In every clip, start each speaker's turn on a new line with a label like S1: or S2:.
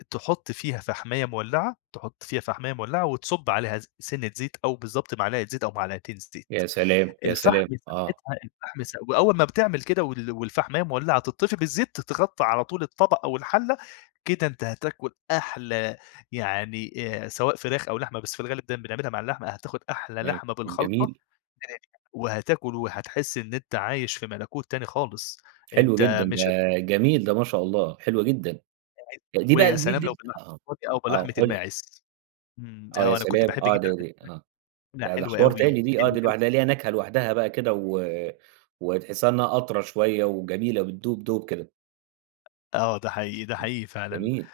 S1: أ تحُط فيها فَحْماية مولّعة، تحُط فيها فَحْماية مولّعة وتصُب عليها ز سِنّة زيت أو بالضبط معلقة زيت أو معلقتين الزيت.
S2: يا سلام، يا
S1: الفحم
S2: سلام. آه.
S1: ساعتها الفحم س وأول ما بتعمل كده وال والفَحْماية مولّعة تطِّفي بالزيت، تتغطّى على طول الطبق أو الحَلّة، كده أنت هتاكُل أحلى يعني آآ سواء فراخ أو لحمة، بس في الغالب دايمًا بنعملها مع اللحمة أ هتاخُد أحلى
S2: [unintelligible]
S1: لحمة بالخلطة
S2: جميل.
S1: [unintelligible] وهتاكل وهتحِس إن أنت عايش في مَلَكوت تاني خالص.
S2: حلو جدًا.
S1: أنت
S2: ده
S1: مش هتفو
S2: جميل، ده ما شاء الله، حلوة جدًا.
S1: [unintelligible]
S2: أ دي بقى
S1: ويا
S2: ال زي
S1: سلام لو
S2: الدلت
S1: باللحمة
S2: آه.
S1: الضاني أو
S2: آه،
S1: بلحمة
S2: قُل لي.
S1: الماعز. إمم.
S2: آه، يا
S1: آه، أنا كنت
S2: سلام.
S1: باحب جدًا
S2: آه. دي
S1: لحمة
S2: دي آه.
S1: الما إنّها
S2: ده ده
S1: حلوة
S2: حوار تاني
S1: أوي،
S2: دي آه.
S1: حلوة
S2: دي
S1: أو
S2: لوحدها ليها نكهة لوحدها بقى كده و وتحسّها إنّها أطرى شوية، وجميلة بتدوب دوب كده.
S1: آه، ده حقيقي. ده حقيقي فعلًا.
S2: جميل.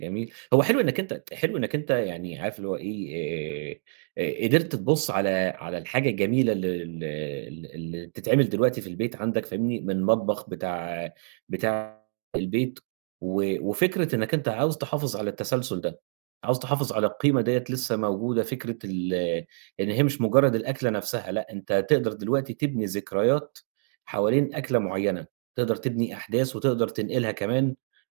S2: جميل. هو حلو إنّك أنت حلو إنّك أنت يعني عارف اللي هو إيه، آآ آآ قدرت تبُص على على الحاجة الجميلة ال ال ال اللي بتتعمل دلوقتي في البيت عندك فاهمني؟ من المطبخ بتاع بتاع البيت، و وفكرة إنّك أنت عاوز تحافظ على التسلسُل ده، عاوز تحافظ على القيمة دِيّة لسّه موجودة فكرة ال إن هي مش مُجرّد الأكلة نفسها لأ، أنت تقدر دلوقتي تبني ذكريات حوالين أكلة معيّنة. تقدر تبني أحداث وتقدر تنقلها كمان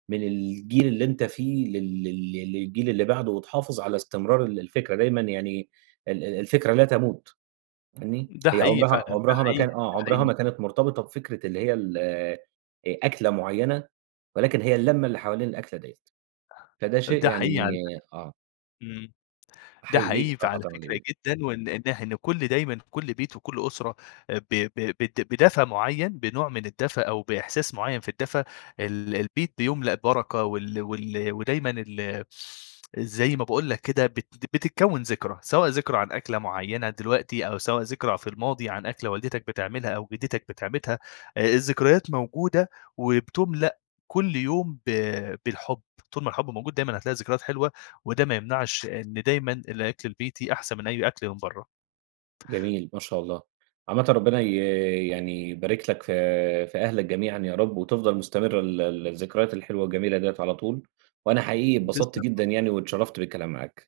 S2: من الجيل اللي أنت فيه لل لل ل للجيل اللي بعده وتحافظ على استمرار ال الفكرة دايمًا. يعني ال ال الفكرة لا تموت. فاهمني؟
S1: ده
S2: هي
S1: حقيقي
S2: عُمرها
S1: فعلًا، ده
S2: عُمرها ما
S1: حقيقي،
S2: كان آه.
S1: ده
S2: عُمرها
S1: حقيقي.
S2: ما كانت مرتبطة بفكرة اللي هي ال أ أكلة معيّنة ولكن هي اللمة اللي حوالين الأكلة ديّة. فده
S1: أ
S2: شيء
S1: ده حقيقي
S2: يعني
S1: علي فكرة.
S2: آه.
S1: إمم. ده
S2: أحييك
S1: حقيقي
S2: الصراحة،
S1: فعلى
S2: طبعًا ده
S1: فكرة
S2: جدًا.
S1: جدًا وإن إنح إن كل دايمًا، كل بيت وكل أسرة آآ ب ب بد بدفى معيّن، بنوع من الدفى أو بإحساس معيّن في الدفى، ال البيت بيُملأ بركة وال وال ودايمًا ال زي ما باقول لك كده بت بتتكوّن ذكرى، سواء ذكرى عن أكلة معيّنة دلوقتي أو سواء ذكرى في الماضي عن أكلة والدتك بتعملها أو جِدّتك بتعملها. آآ الذكريات موجودة وبتُملأ كل يوم ب بالحُب. طول ما الحُب موجود دايمًا، هتلاقي ذكريات حلوة وده ما يمنعش إن دايمًا الأكل البيتي أحسن من أي أكل من برّه.
S2: جميل، ما شاء الله. عامةً ربنا ي يعني يبارك لك في في أهلك جميعًا يا رب وتفضل مستمرة ال ال الذكريات الحلوة والجميلة ديّة على طول وأنا حقيقي اتبسطت
S1: تسلم
S2: جدًا
S1: شكرً
S2: يعني واتشرّفت بالكلام معاك.